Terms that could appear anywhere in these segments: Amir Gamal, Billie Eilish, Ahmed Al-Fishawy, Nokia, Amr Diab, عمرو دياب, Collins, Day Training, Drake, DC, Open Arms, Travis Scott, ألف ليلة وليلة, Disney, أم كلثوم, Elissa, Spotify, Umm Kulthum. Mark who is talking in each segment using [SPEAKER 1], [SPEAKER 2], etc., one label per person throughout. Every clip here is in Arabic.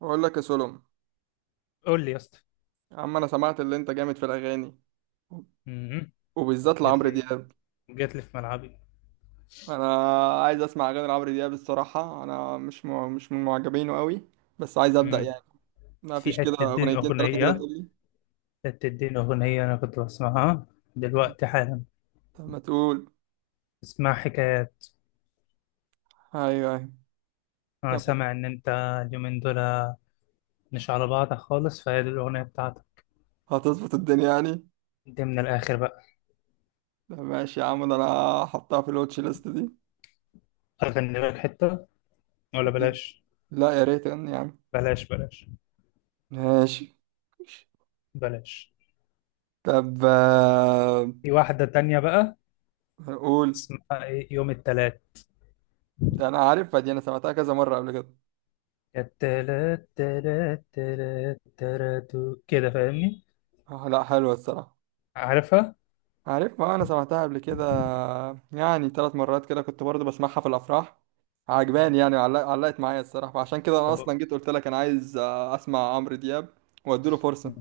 [SPEAKER 1] بقول لك يا سولم.
[SPEAKER 2] قول لي يا اسطى.
[SPEAKER 1] يا عم انا سمعت اللي انت جامد في الاغاني،
[SPEAKER 2] مهم.
[SPEAKER 1] وبالذات
[SPEAKER 2] جات
[SPEAKER 1] لعمرو
[SPEAKER 2] لي
[SPEAKER 1] دياب.
[SPEAKER 2] جات لي في ملعبي.
[SPEAKER 1] انا عايز اسمع اغاني لعمرو دياب الصراحه، انا مش من معجبينه قوي، بس عايز ابدا
[SPEAKER 2] مم.
[SPEAKER 1] يعني. ما
[SPEAKER 2] في
[SPEAKER 1] فيش كده
[SPEAKER 2] حتة دين
[SPEAKER 1] اغنيتين ثلاثه كده
[SPEAKER 2] أغنية
[SPEAKER 1] تقول لي؟
[SPEAKER 2] حتة دين أغنية أنا كنت بسمعها دلوقتي حالا.
[SPEAKER 1] طب ما تقول.
[SPEAKER 2] اسمها حكايات.
[SPEAKER 1] ايوه ايوه.
[SPEAKER 2] أنا
[SPEAKER 1] طب
[SPEAKER 2] سامع إن أنت اليومين دول مش على بعضك خالص، فهي دي الأغنية بتاعتك.
[SPEAKER 1] هتظبط الدنيا يعني؟
[SPEAKER 2] دي من الآخر بقى.
[SPEAKER 1] طب ماشي يا عم، ده انا هحطها في الواتش ليست دي.
[SPEAKER 2] أغني لك حتة ولا بلاش؟
[SPEAKER 1] لا يا ريت يعني يا عم.
[SPEAKER 2] بلاش، بلاش،
[SPEAKER 1] ماشي.
[SPEAKER 2] بلاش.
[SPEAKER 1] طب
[SPEAKER 2] في واحدة تانية بقى
[SPEAKER 1] قول.
[SPEAKER 2] اسمها إيه، يوم التلات.
[SPEAKER 1] ده انا عارفها دي، انا سمعتها كذا مره قبل كده.
[SPEAKER 2] يا التلات تلات تلات تلات، كده فاهمني؟
[SPEAKER 1] لا حلوة الصراحة.
[SPEAKER 2] عارفها؟
[SPEAKER 1] عارف، ما انا سمعتها قبل كده، يعني ثلاث مرات كده كنت برضو بسمعها في الافراح. عجباني
[SPEAKER 2] مم.
[SPEAKER 1] يعني علقت معايا الصراحة، فعشان كده انا
[SPEAKER 2] طب
[SPEAKER 1] اصلا جيت قلت لك انا عايز اسمع عمرو دياب واديله فرصة.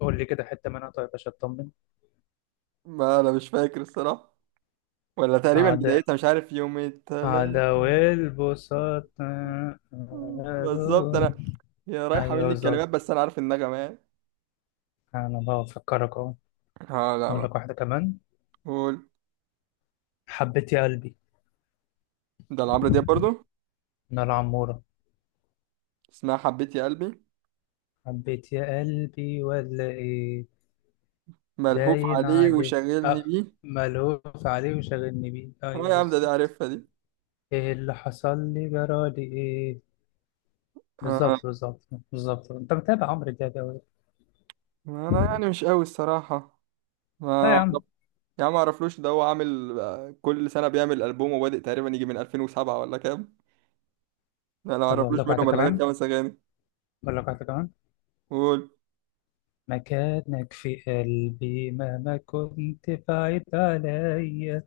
[SPEAKER 2] قول لي كده حتة منها طيب عشان أطمن.
[SPEAKER 1] ما انا مش فاكر الصراحة، ولا تقريبا
[SPEAKER 2] أعداء،
[SPEAKER 1] بدايتها مش عارف، يوم التلات
[SPEAKER 2] أعداء والبساط.
[SPEAKER 1] بالظبط. انا هي رايحة
[SPEAKER 2] أيوه
[SPEAKER 1] مني
[SPEAKER 2] بالظبط.
[SPEAKER 1] الكلمات بس انا عارف النغمة يعني.
[SPEAKER 2] أنا بفكرك أهو.
[SPEAKER 1] اه لا
[SPEAKER 2] أقول
[SPEAKER 1] ما.
[SPEAKER 2] لك واحدة كمان.
[SPEAKER 1] قول.
[SPEAKER 2] حبيت يا قلبي،
[SPEAKER 1] ده لعمرو دياب برضو؟
[SPEAKER 2] من العمورة.
[SPEAKER 1] اسمها حبيت يا قلبي.
[SPEAKER 2] حبيت يا قلبي ولا إيه؟
[SPEAKER 1] ملهوف
[SPEAKER 2] باين
[SPEAKER 1] عليه
[SPEAKER 2] عليه،
[SPEAKER 1] وشاغلني
[SPEAKER 2] أه.
[SPEAKER 1] بيه.
[SPEAKER 2] ملهوف عليه وشاغلني بيه،
[SPEAKER 1] اه
[SPEAKER 2] أيوه
[SPEAKER 1] يا عم ده دي
[SPEAKER 2] بالظبط.
[SPEAKER 1] عارفها دي.
[SPEAKER 2] إيه اللي حصل لي، جرالي إيه.
[SPEAKER 1] آه.
[SPEAKER 2] بالظبط، بالظبط، بالظبط، أنت متابع عمرو دياب أوي.
[SPEAKER 1] ما انا يعني مش قوي الصراحة.
[SPEAKER 2] لا
[SPEAKER 1] ما
[SPEAKER 2] يا عم.
[SPEAKER 1] يا عم معرفلوش ده، هو عامل كل سنة بيعمل ألبوم، وبادئ تقريبا يجي من 2007 ولا كام. لا انا
[SPEAKER 2] طب أقول
[SPEAKER 1] معرفلوش
[SPEAKER 2] لك واحدة
[SPEAKER 1] منهم الا غير
[SPEAKER 2] كمان
[SPEAKER 1] خمس اغاني.
[SPEAKER 2] أقول لك واحدة كمان.
[SPEAKER 1] قول.
[SPEAKER 2] مكانك في قلبي مهما كنت بعيد عليا.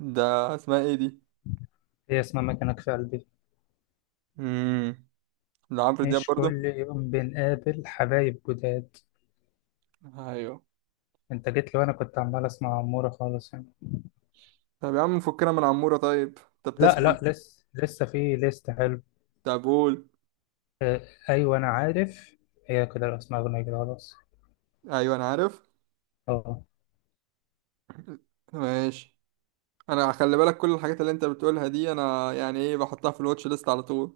[SPEAKER 1] ده اسمها ايه دي؟
[SPEAKER 2] هي اسمها مكانك في قلبي.
[SPEAKER 1] امم. ده عمرو دياب
[SPEAKER 2] مش
[SPEAKER 1] برضه؟
[SPEAKER 2] كل يوم بنقابل حبايب جداد.
[SPEAKER 1] ايوه.
[SPEAKER 2] انت جيت لي وانا كنت عمال اسمع عمورة خالص يعني.
[SPEAKER 1] طب يا عم فكنا من عمورة طيب. طب
[SPEAKER 2] لا
[SPEAKER 1] تسمع؟
[SPEAKER 2] لا، لسه لسه في ليست حلو.
[SPEAKER 1] طب قول.
[SPEAKER 2] اه، ايوه انا عارف. هي كده الاسماء، اغنية كده خلاص.
[SPEAKER 1] ايوه انا عارف.
[SPEAKER 2] اه،
[SPEAKER 1] ماشي. انا خلي بالك، كل الحاجات اللي انت بتقولها دي انا يعني ايه بحطها في الواتش ليست على طول.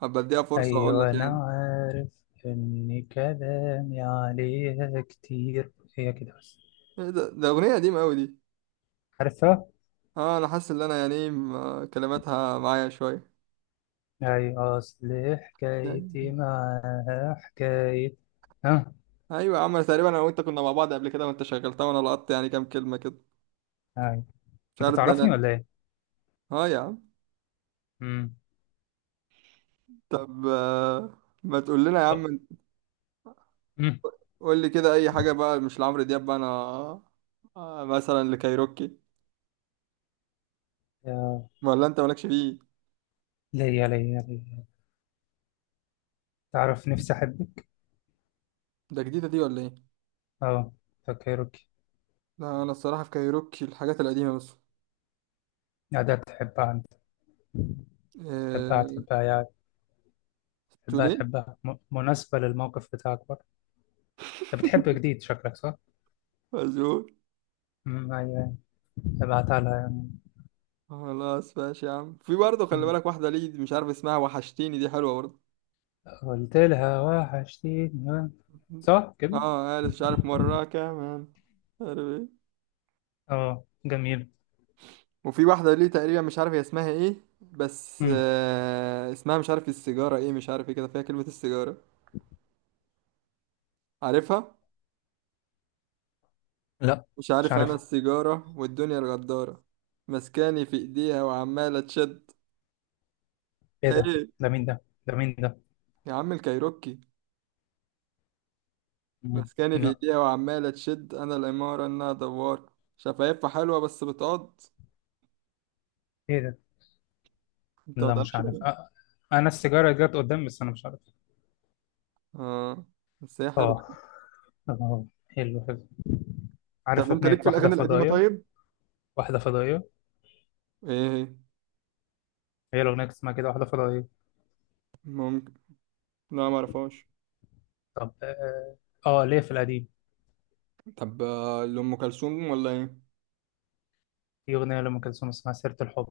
[SPEAKER 1] هبقى اديها فرصة واقول
[SPEAKER 2] ايوه
[SPEAKER 1] لك
[SPEAKER 2] انا
[SPEAKER 1] يعني.
[SPEAKER 2] عارف ان كلامي عليها كتير. هي كده بس.
[SPEAKER 1] ايه ده؟ ده اغنية قديمة قوي دي.
[SPEAKER 2] عارفها.
[SPEAKER 1] اه انا حاسس ان انا يعني كلماتها معايا شويه
[SPEAKER 2] أي أصل
[SPEAKER 1] يعني.
[SPEAKER 2] حكايتي معاها حكاية. ها.
[SPEAKER 1] ايوه يا عم، تقريبا انا وانت كنا مع بعض قبل كده وانت شغلتها وانا لقطت يعني كام كلمه كده.
[SPEAKER 2] أي.
[SPEAKER 1] مش
[SPEAKER 2] أنت
[SPEAKER 1] عارف، ده
[SPEAKER 2] تعرفني
[SPEAKER 1] انا.
[SPEAKER 2] ولا إيه؟
[SPEAKER 1] اه يا عم.
[SPEAKER 2] أمم.
[SPEAKER 1] طب ما تقول لنا يا
[SPEAKER 2] أه،
[SPEAKER 1] عم.
[SPEAKER 2] أمم.
[SPEAKER 1] قول لي كده اي حاجه بقى، مش لعمرو دياب بقى انا. مثلا لكايروكي؟
[SPEAKER 2] يا
[SPEAKER 1] ولا انت مالكش فيه؟
[SPEAKER 2] ليا ليا ليا، تعرف نفسي أحبك؟
[SPEAKER 1] ده جديدة دي ولا ايه؟
[SPEAKER 2] أه، فكرك.
[SPEAKER 1] لا انا الصراحه في كايروكي الحاجات القديمه بس.
[SPEAKER 2] يا ده تحبها أنت. تحبها
[SPEAKER 1] آه،
[SPEAKER 2] تحبها يا، تحبها
[SPEAKER 1] توليه.
[SPEAKER 2] تحبها، مناسبة للموقف بتاعك برضه. أنت بتحب جديد، شكلك صح؟
[SPEAKER 1] مزول.
[SPEAKER 2] أمم، أيوه. ابعتها لها يعني.
[SPEAKER 1] خلاص ماشي يا عم. في برضه خلي
[SPEAKER 2] أمم.
[SPEAKER 1] بالك، واحده ليه مش عارف اسمها، وحشتيني دي حلوه برضه.
[SPEAKER 2] قلت لها وحشتيني، صح كده؟
[SPEAKER 1] اه قالت مش عارف مرة كمان، مش عارف ايه.
[SPEAKER 2] أه جميل.
[SPEAKER 1] وفي واحدة ليه تقريبا، مش عارف هي اسمها ايه، بس
[SPEAKER 2] أمم.
[SPEAKER 1] آه اسمها مش عارف السيجارة ايه، مش عارف ايه كده فيها كلمة السيجارة. عارفها؟
[SPEAKER 2] لا.
[SPEAKER 1] مش
[SPEAKER 2] مش
[SPEAKER 1] عارف انا،
[SPEAKER 2] عارف.
[SPEAKER 1] السيجارة والدنيا الغدارة، مسكاني في ايديها وعمالة تشد.
[SPEAKER 2] ايه ده؟
[SPEAKER 1] ايه
[SPEAKER 2] ده مين ده؟ ده مين ده؟
[SPEAKER 1] يا عم الكايروكي.
[SPEAKER 2] مم.
[SPEAKER 1] مسكاني في
[SPEAKER 2] لا.
[SPEAKER 1] ايديها وعمالة تشد، انا الامارة انها دوارة، شفايفها حلوة بس بتقض.
[SPEAKER 2] ايه ده؟
[SPEAKER 1] انت ما
[SPEAKER 2] لا مش
[SPEAKER 1] تعرفش
[SPEAKER 2] عارف،
[SPEAKER 1] إيه؟
[SPEAKER 2] انا السيجاره جت قدام بس انا مش عارف.
[SPEAKER 1] اه. بس هي حلوة.
[SPEAKER 2] اه. اه، حلو حلو.
[SPEAKER 1] طب
[SPEAKER 2] عارف
[SPEAKER 1] انت
[SPEAKER 2] اغنيه
[SPEAKER 1] ليك في
[SPEAKER 2] واحده
[SPEAKER 1] الاغاني القديمة
[SPEAKER 2] فضائيه.
[SPEAKER 1] طيب؟
[SPEAKER 2] واحده فضائيه.
[SPEAKER 1] ايه هي؟
[SPEAKER 2] هي الاغنيه اللي اسمها كده واحده فضائيه.
[SPEAKER 1] ممكن. لا ما اعرفهاش.
[SPEAKER 2] طب اه. ليه، في القديم.
[SPEAKER 1] طب لأم كلثوم ولا ايه؟
[SPEAKER 2] في اغنيه لام كلثوم اسمها سيره الحب.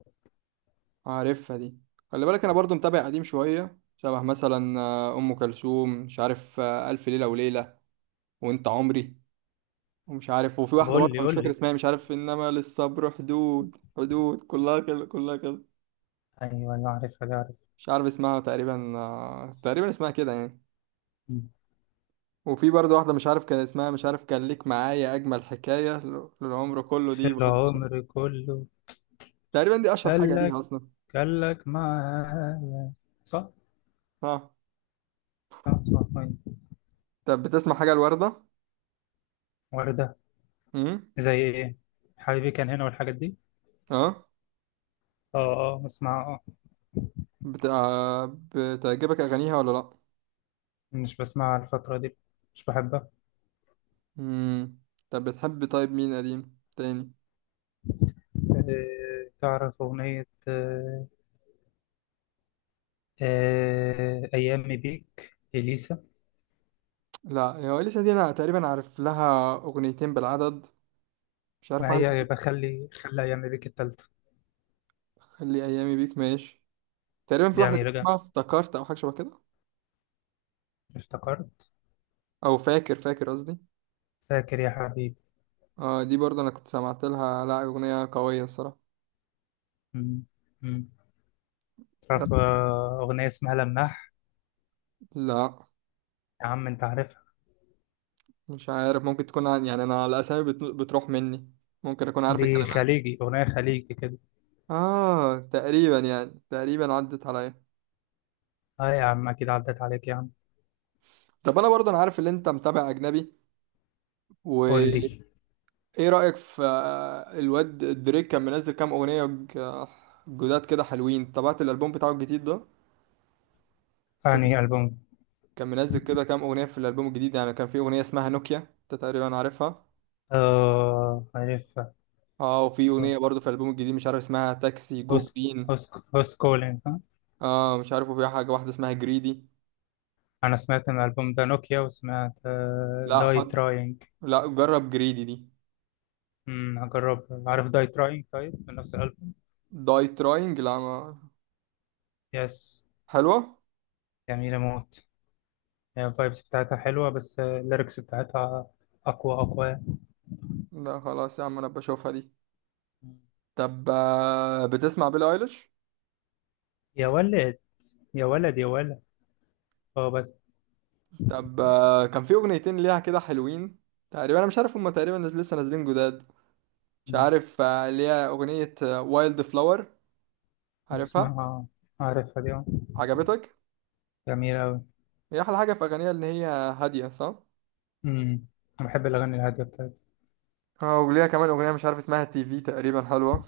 [SPEAKER 1] عارفها دي. خلي بالك انا برضو متابع قديم شوية، شبه مثلا ام كلثوم مش عارف الف ليلة وليلة وانت عمري. ومش عارف، وفي
[SPEAKER 2] طب
[SPEAKER 1] واحدة
[SPEAKER 2] قول
[SPEAKER 1] برضه
[SPEAKER 2] لي
[SPEAKER 1] أنا مش
[SPEAKER 2] قول
[SPEAKER 1] فاكر
[SPEAKER 2] لي
[SPEAKER 1] اسمها، مش عارف انما للصبر حدود، حدود كلها كده كلها كده.
[SPEAKER 2] ايوه انا عارفها دي، عارف.
[SPEAKER 1] مش عارف اسمها تقريبا، تقريبا اسمها كده يعني.
[SPEAKER 2] مم.
[SPEAKER 1] وفي برضه واحدة مش عارف كان اسمها، مش عارف كان ليك معايا أجمل حكاية للعمر كله،
[SPEAKER 2] في
[SPEAKER 1] دي برضه
[SPEAKER 2] العمر كله.
[SPEAKER 1] تقريبا دي أشهر
[SPEAKER 2] قال
[SPEAKER 1] حاجة
[SPEAKER 2] لك
[SPEAKER 1] ليها أصلا.
[SPEAKER 2] قال لك معايا. صح.
[SPEAKER 1] ها.
[SPEAKER 2] صح، صح، أيوة.
[SPEAKER 1] طب بتسمع حاجة الوردة؟
[SPEAKER 2] وردة.
[SPEAKER 1] امم.
[SPEAKER 2] زي ايه؟ حبيبي كان هنا والحاجات دي.
[SPEAKER 1] اه.
[SPEAKER 2] اه. اه بسمع، اه.
[SPEAKER 1] بتاع. بتعجبك اغانيها ولا لا؟
[SPEAKER 2] مش بسمع الفترة دي. مش بحبها.
[SPEAKER 1] امم. طب بتحب طيب مين قديم تاني؟
[SPEAKER 2] تعرف أغنية، أيامي بيك إليسا.
[SPEAKER 1] لا هو لسه دي انا تقريبا عارف لها اغنيتين بالعدد. مش عارف
[SPEAKER 2] ما
[SPEAKER 1] واحده
[SPEAKER 2] هي
[SPEAKER 1] تانية.
[SPEAKER 2] بخلي، خلي خلي أيامي بيك التالتة.
[SPEAKER 1] خلي ايامي بيك ماشي. تقريبا في
[SPEAKER 2] دي
[SPEAKER 1] واحده
[SPEAKER 2] أميرة جمال.
[SPEAKER 1] اسمها افتكرت او حاجه شبه كده،
[SPEAKER 2] افتكرت.
[SPEAKER 1] او فاكر، فاكر قصدي.
[SPEAKER 2] فاكر يا حبيبي.
[SPEAKER 1] اه دي برضه انا كنت سمعت لها، لا اغنيه قويه الصراحه.
[SPEAKER 2] مم، مم.
[SPEAKER 1] طب.
[SPEAKER 2] تعرف أغنية اسمها لماح.
[SPEAKER 1] لا
[SPEAKER 2] يا عم أنت عارفها.
[SPEAKER 1] مش عارف، ممكن تكون يعني انا الاسامي بتروح مني، ممكن اكون عارف
[SPEAKER 2] دي
[SPEAKER 1] الكلمات.
[SPEAKER 2] خليجي، أغنية خليجي كده.
[SPEAKER 1] اه تقريبا يعني، تقريبا عدت عليا.
[SPEAKER 2] اه يا عم أكيد عدت عليك يا عم.
[SPEAKER 1] طب انا برضه انا عارف ان انت متابع اجنبي.
[SPEAKER 2] قول
[SPEAKER 1] وايه
[SPEAKER 2] لي.
[SPEAKER 1] رايك في الواد دريك؟ كان منزل كام اغنيه جداد كده حلوين؟ تابعت الالبوم بتاعه الجديد ده؟ تت-
[SPEAKER 2] أنهي ألبوم؟
[SPEAKER 1] كان منزل كده كام اغنيه في الالبوم الجديد يعني. كان في اغنيه اسمها نوكيا، انت تقريبا عارفها.
[SPEAKER 2] اه عارفها.
[SPEAKER 1] اه. وفي
[SPEAKER 2] آه،
[SPEAKER 1] اغنيه برضه في الالبوم الجديد مش عارف اسمها تاكسي جو
[SPEAKER 2] هوس،
[SPEAKER 1] جرين.
[SPEAKER 2] هوس كولينز.
[SPEAKER 1] اه مش عارف. وفي حاجه واحده اسمها جريدي.
[SPEAKER 2] انا سمعت ان الالبوم ده نوكيا، وسمعت
[SPEAKER 1] لا
[SPEAKER 2] داي
[SPEAKER 1] حط.
[SPEAKER 2] تراينج.
[SPEAKER 1] لا جرب جريدي دي.
[SPEAKER 2] هجرب. عارف داي تراينج طيب، من نفس الالبوم.
[SPEAKER 1] داي تراينج لا ما...
[SPEAKER 2] يس.
[SPEAKER 1] حلوه.
[SPEAKER 2] جميله موت. هي الفايبس بتاعتها حلوه، بس الليركس بتاعتها اقوى اقوى.
[SPEAKER 1] لا خلاص يا عم انا بشوفها دي.
[SPEAKER 2] مم.
[SPEAKER 1] طب بتسمع بيلي ايليش؟
[SPEAKER 2] يا ولد، يا ولد، يا ولد. اه بس.
[SPEAKER 1] طب كان في اغنيتين ليها كده حلوين. تقريبا انا مش عارف هما تقريبا لسه نازلين جداد. مش
[SPEAKER 2] مم.
[SPEAKER 1] عارف ليها اغنية وايلد فلاور. عارفها؟
[SPEAKER 2] بسمعها. عارفها دي، آه.
[SPEAKER 1] عجبتك؟
[SPEAKER 2] جميله قوي.
[SPEAKER 1] هي احلى حاجة في اغانيها ان هي هادية، صح؟
[SPEAKER 2] انا بحب الاغاني الهاديه بتاعت.
[SPEAKER 1] اه وليها كمان اغنية مش عارف اسمها تي في، تقريبا حلوة.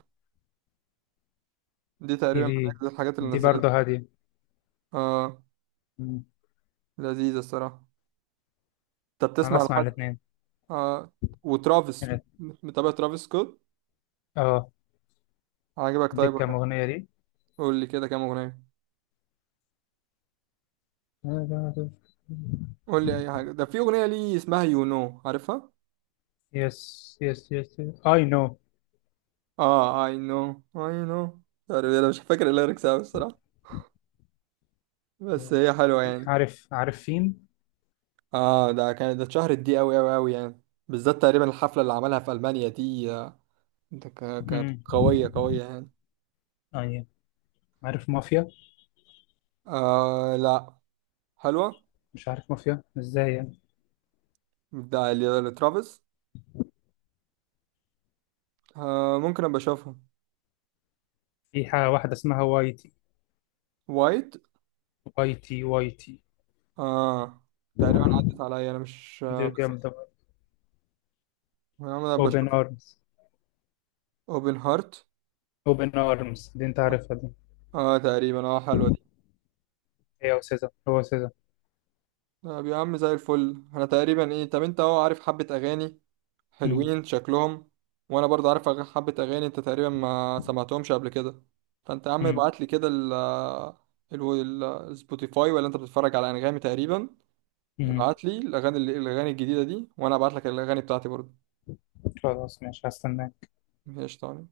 [SPEAKER 1] دي
[SPEAKER 2] تي
[SPEAKER 1] تقريبا من
[SPEAKER 2] في.
[SPEAKER 1] اجل الحاجات اللي
[SPEAKER 2] دي
[SPEAKER 1] نزلتها.
[SPEAKER 2] برضه هاديه.
[SPEAKER 1] اه.
[SPEAKER 2] مم.
[SPEAKER 1] لذيذة الصراحة. انت
[SPEAKER 2] انا
[SPEAKER 1] بتسمع
[SPEAKER 2] بسمع
[SPEAKER 1] لحد؟
[SPEAKER 2] الاثنين.
[SPEAKER 1] اه. وترافيس. متابع ترافيس سكوت؟
[SPEAKER 2] اه.
[SPEAKER 1] عجبك
[SPEAKER 2] دي
[SPEAKER 1] طيب ولا
[SPEAKER 2] كام
[SPEAKER 1] إيه؟
[SPEAKER 2] اغنيه؟
[SPEAKER 1] قول لي كده كام اغنية؟
[SPEAKER 2] دي.
[SPEAKER 1] قول لي اي حاجة، ده في اغنية ليه اسمها يو نو، عارفها؟
[SPEAKER 2] يس، يس، يس. اي نو.
[SPEAKER 1] اه اي نو، اي نو. انا مش فاكر الليركس قوي الصراحه، بس هي حلوه يعني.
[SPEAKER 2] عارف، عارف فين.
[SPEAKER 1] اه ده كانت ده اتشهرت دي قوي قوي قوي يعني، بالذات تقريبا الحفله اللي عملها في المانيا دي. ده كانت
[SPEAKER 2] امم.
[SPEAKER 1] قويه قويه يعني.
[SPEAKER 2] اي. عارف مافيا.
[SPEAKER 1] آه لا حلوه.
[SPEAKER 2] مش عارف مافيا ازاي يعني.
[SPEAKER 1] ده لترافيس. آه ممكن ابقى اشوفها.
[SPEAKER 2] في حاجه واحده اسمها واي تي.
[SPEAKER 1] وايت.
[SPEAKER 2] واي تي، واي تي.
[SPEAKER 1] اه تقريبا عدت عليا انا مش
[SPEAKER 2] دي
[SPEAKER 1] آه بس.
[SPEAKER 2] جامده.
[SPEAKER 1] انا ابقى
[SPEAKER 2] اوبن
[SPEAKER 1] اشوفها.
[SPEAKER 2] ارمز.
[SPEAKER 1] اوبن هارت.
[SPEAKER 2] اوبن ارمز دي، انت عارفها دي.
[SPEAKER 1] اه تقريبا اه حلوه دي.
[SPEAKER 2] هي وسيزا، هو سيزا.
[SPEAKER 1] طب يا عم زي الفل. انا تقريبا ايه، طب انت اهو عارف حبة اغاني
[SPEAKER 2] امم.
[SPEAKER 1] حلوين شكلهم، وانا برضه عارف حبة اغاني انت تقريبا ما سمعتهمش قبل كده. فانت يا عم
[SPEAKER 2] امم.
[SPEAKER 1] ابعت لي كده ال السبوتيفاي، ولا انت بتتفرج على انغامي تقريبا؟
[SPEAKER 2] امم.
[SPEAKER 1] ابعت لي الاغاني الاغاني الجديدة دي، وانا ابعت لك الاغاني بتاعتي برضه.
[SPEAKER 2] خلاص ماشي، هستناك.
[SPEAKER 1] ماشي تمام.